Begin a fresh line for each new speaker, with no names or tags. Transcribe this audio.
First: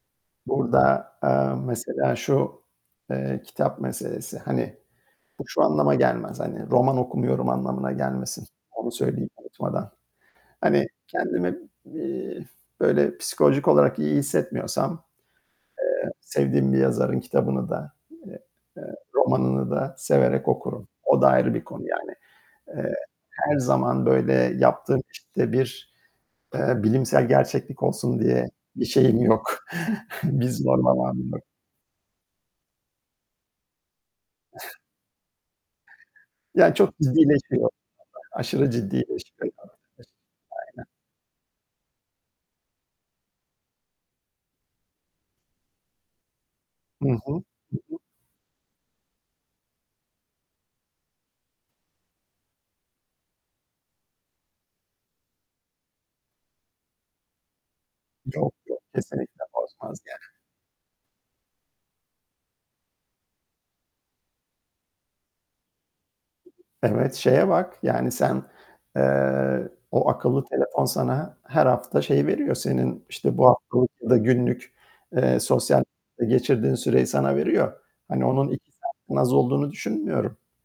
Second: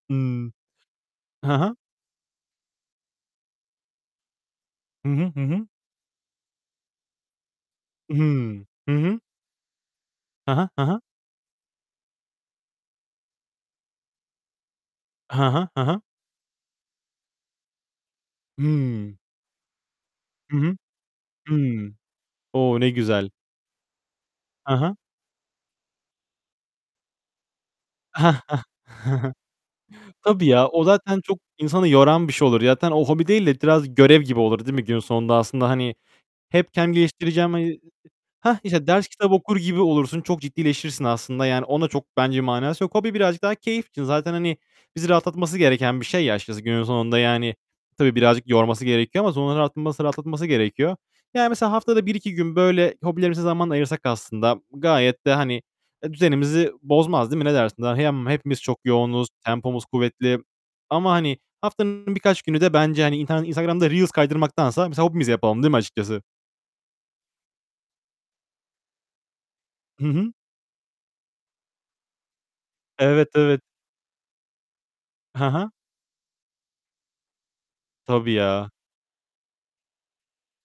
Hıı.
Burada,
He
aaa,
he.
mesela şu, eee, kitap meselesi, hani,
Hı hı, hı
bu, şu
hı.
anlama gelmez, hani, roman okumuyorum anlamına
I
gelmesin.
hı,
Onu
hı hı.
söyleyeyim unutmadan.
Hı hı, hı
Hani,
hı.
kendimi, iii, böyle psikolojik olarak iyi hissetmiyorsam,
Hı hı, hı hı.
eee, sevdiğim bir yazarın kitabını da, eee, eee,
Hıı.
romanını da severek
Hı hı.
okurum. O da ayrı bir konu
Hıı.
yani.
O! Ne
Eee,
güzel.
her zaman böyle
Hı hı.
yaptığım, işte, bir, eee, bilimsel gerçeklik olsun diye bir şeyim yok.
Tabii
Bir
ya. O
zorlamam
zaten çok
yok.
insanı yoran bir şey olur. Ya, zaten o hobi değil de biraz görev gibi olur, değil mi günün sonunda aslında, hani,
Ya,
hep kendim,
çok
geliştireceğim, hani,
ciddileşiyor,
ı ı
[unintelligible]
Hah!
aşırı
İşte, ders
ciddileşiyor.
kitap okur
[unintelligible]
gibi olursun, çok
Aynen.
ciddileşirsin aslında. Yani, onun da çok bence manası yok. Hobi birazcık daha keyif için. Zaten, hani, bizi rahatlatması gereken bir şey ya, açıkçası günün
Hı hı,
sonunda, yani,
hı hı.
tabii birazcık yorması gerekiyor ama sonra rahatması rahatlatması gerekiyor. Yani, mesela haftada 1-2 gün böyle hobilerimize zaman ayırsak aslında gayet de, hani, eee, düzenimizi bozmaz, değil mi ne dersin? Dahi yam
Yok,
hepimiz çok
yok.
yoğunuz,
Kesinlikle
tempomuz
bozmaz ya
kuvvetli ama, hani, haftanın birkaç günü de bence, hani, intar Instagram'da reels kaydırmaktansa mesela hobimizi yapalım, değil mi açıkçası?
Evet, şeye bak; yani, sen, eee,
Hı
o
hı.
akıllı telefon sana her hafta şeyi veriyor; senin,
Evet,
işte, bu
evet.
haftalık ya da günlük, eee,
Ha ha.
sosyal medyada geçirdiğin süreyi sana veriyor. Hani,
Tabii
onun
ya.
2 saatten az olduğunu düşünmüyorum.